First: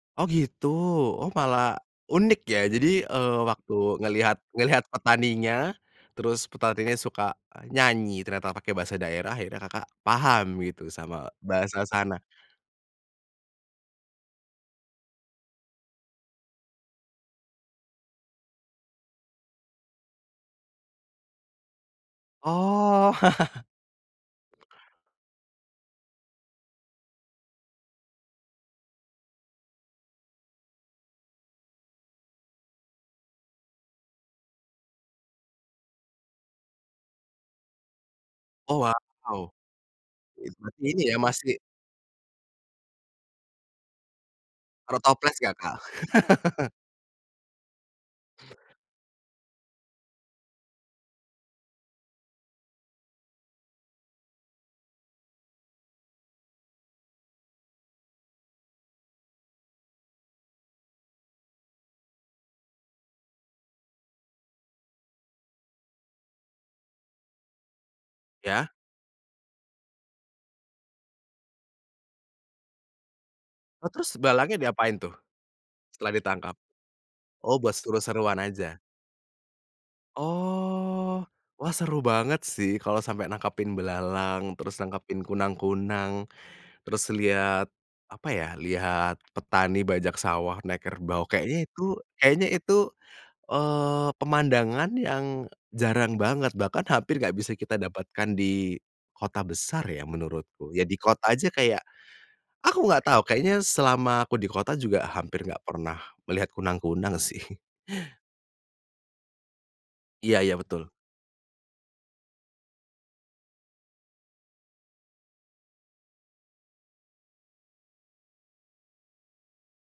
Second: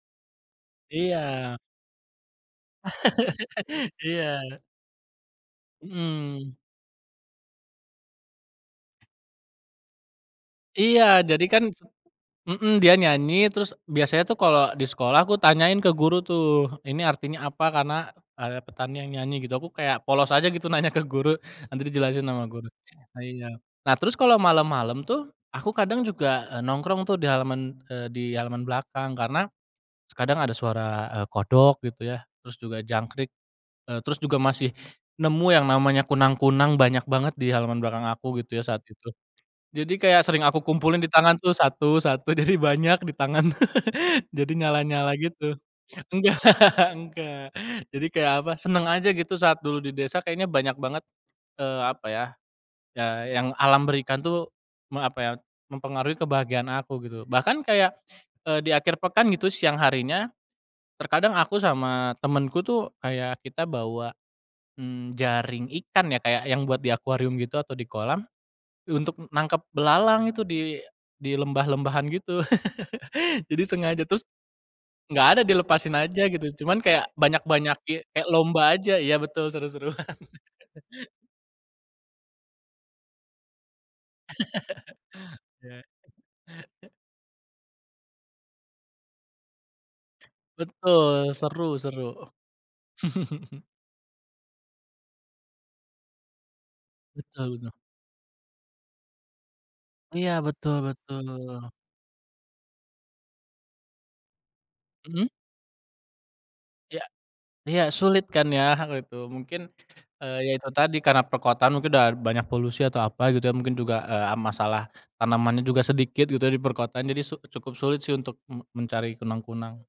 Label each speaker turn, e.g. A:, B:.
A: Oh gitu? Oh
B: Iya.
A: malah unik ya? Jadi, eee, waktu
B: Iya.
A: ngelihat ngelihat petaninya, terus
B: Mhm.
A: petaninya suka nyanyi ternyata pakai bahasa daerah, akhirnya Kakak paham gitu
B: Iya
A: sama
B: jadi kan
A: bahasa sana.
B: mhm dia nyanyi, terus biasanya tuh kalo di sekolah aku tanyain ke guru tuh, ini artinya apa, karena ada petani yang nyanyi gitu, aku kayak polos aja gitu nanya ke guru, nanti dijelasin sama guru,
A: Oh.
B: nah iya. Nah terus kalo malem-malem tuh, aku kadang juga nongkrong tuh di halaman, eee, di halaman belakang karena kadang ada suara, eee, kodok gitu ya terus juga jangkrik, eee, terus juga masih nemu yang namanya kunang-kunang banyak banget di halaman belakang aku gitu ya
A: Oh
B: saat itu.
A: wow.
B: Jadi kayak sering
A: Jadi,
B: aku
A: seperti
B: kumpulin
A: ini
B: di
A: ya
B: tangan tuh
A: masih
B: satu satu, jadi banyak di tangan, jadi
A: Taruh
B: nyala-nyala
A: toples
B: gitu.
A: gak Kak?
B: Enggak enggak, jadi kayak apa, seneng aja gitu saat dulu di desa kayaknya banyak banget, eee, apa ya, ya yang alam berikan tuh me apa ya, mempengaruhi kebahagiaan aku gitu. Bahkan kayak, eee, di akhir pekan gitu siang harinya terkadang aku sama temenku tuh kayak kita bawa, mmm, jaring ikan ya kayak yang buat di akuarium gitu atau di kolam,
A: Ya?
B: untuk nangkep belalang itu di di lembah lembahan gitu. Jadi
A: Oh
B: sengaja,
A: terus
B: terus
A: belalangnya diapain tuh
B: gak ada dilepasin
A: setelah
B: aja gitu,
A: ditangkap?
B: cuman kayak
A: Oh buat
B: banyak-banyak ge kayak
A: seru-seruan
B: lomba
A: aja?
B: aja, iya betul seru-seruan.
A: Oh, wah seru banget sih kalo sampe nangkepin belalang, terus nangkepin
B: Ya.
A: kunang-kunang, terus liat apa ya, lihat petani bajak sawah naik kerbau,
B: Betul,
A: kayaknya
B: seru
A: itu
B: seru.
A: kayaknya itu, eee, pemandangan yang jarang banget bahkan hampir gak bisa
B: Betul betul.
A: kita dapatkan di kota besar ya
B: Iya
A: menurutku,
B: betul
A: ya di kota aja
B: betul.
A: kayak, aku nggak tahu kayaknya selama aku di kota juga
B: Mhm.
A: hampir nggak pernah melihat
B: Ya,
A: kunang-kunang sih.
B: ya sulit kan ya gitu, mungkin,
A: Iya
B: eee, ya
A: iya
B: itu
A: betul.
B: tadi karena perkotaan mungkin udah banyak polusi atau apa gitu ya mungkin juga, eee, masalah tanamannya juga sedikit gitu ya di perkotaan, jadi su cukup sulit sih untuk me mencari kunang-kunang.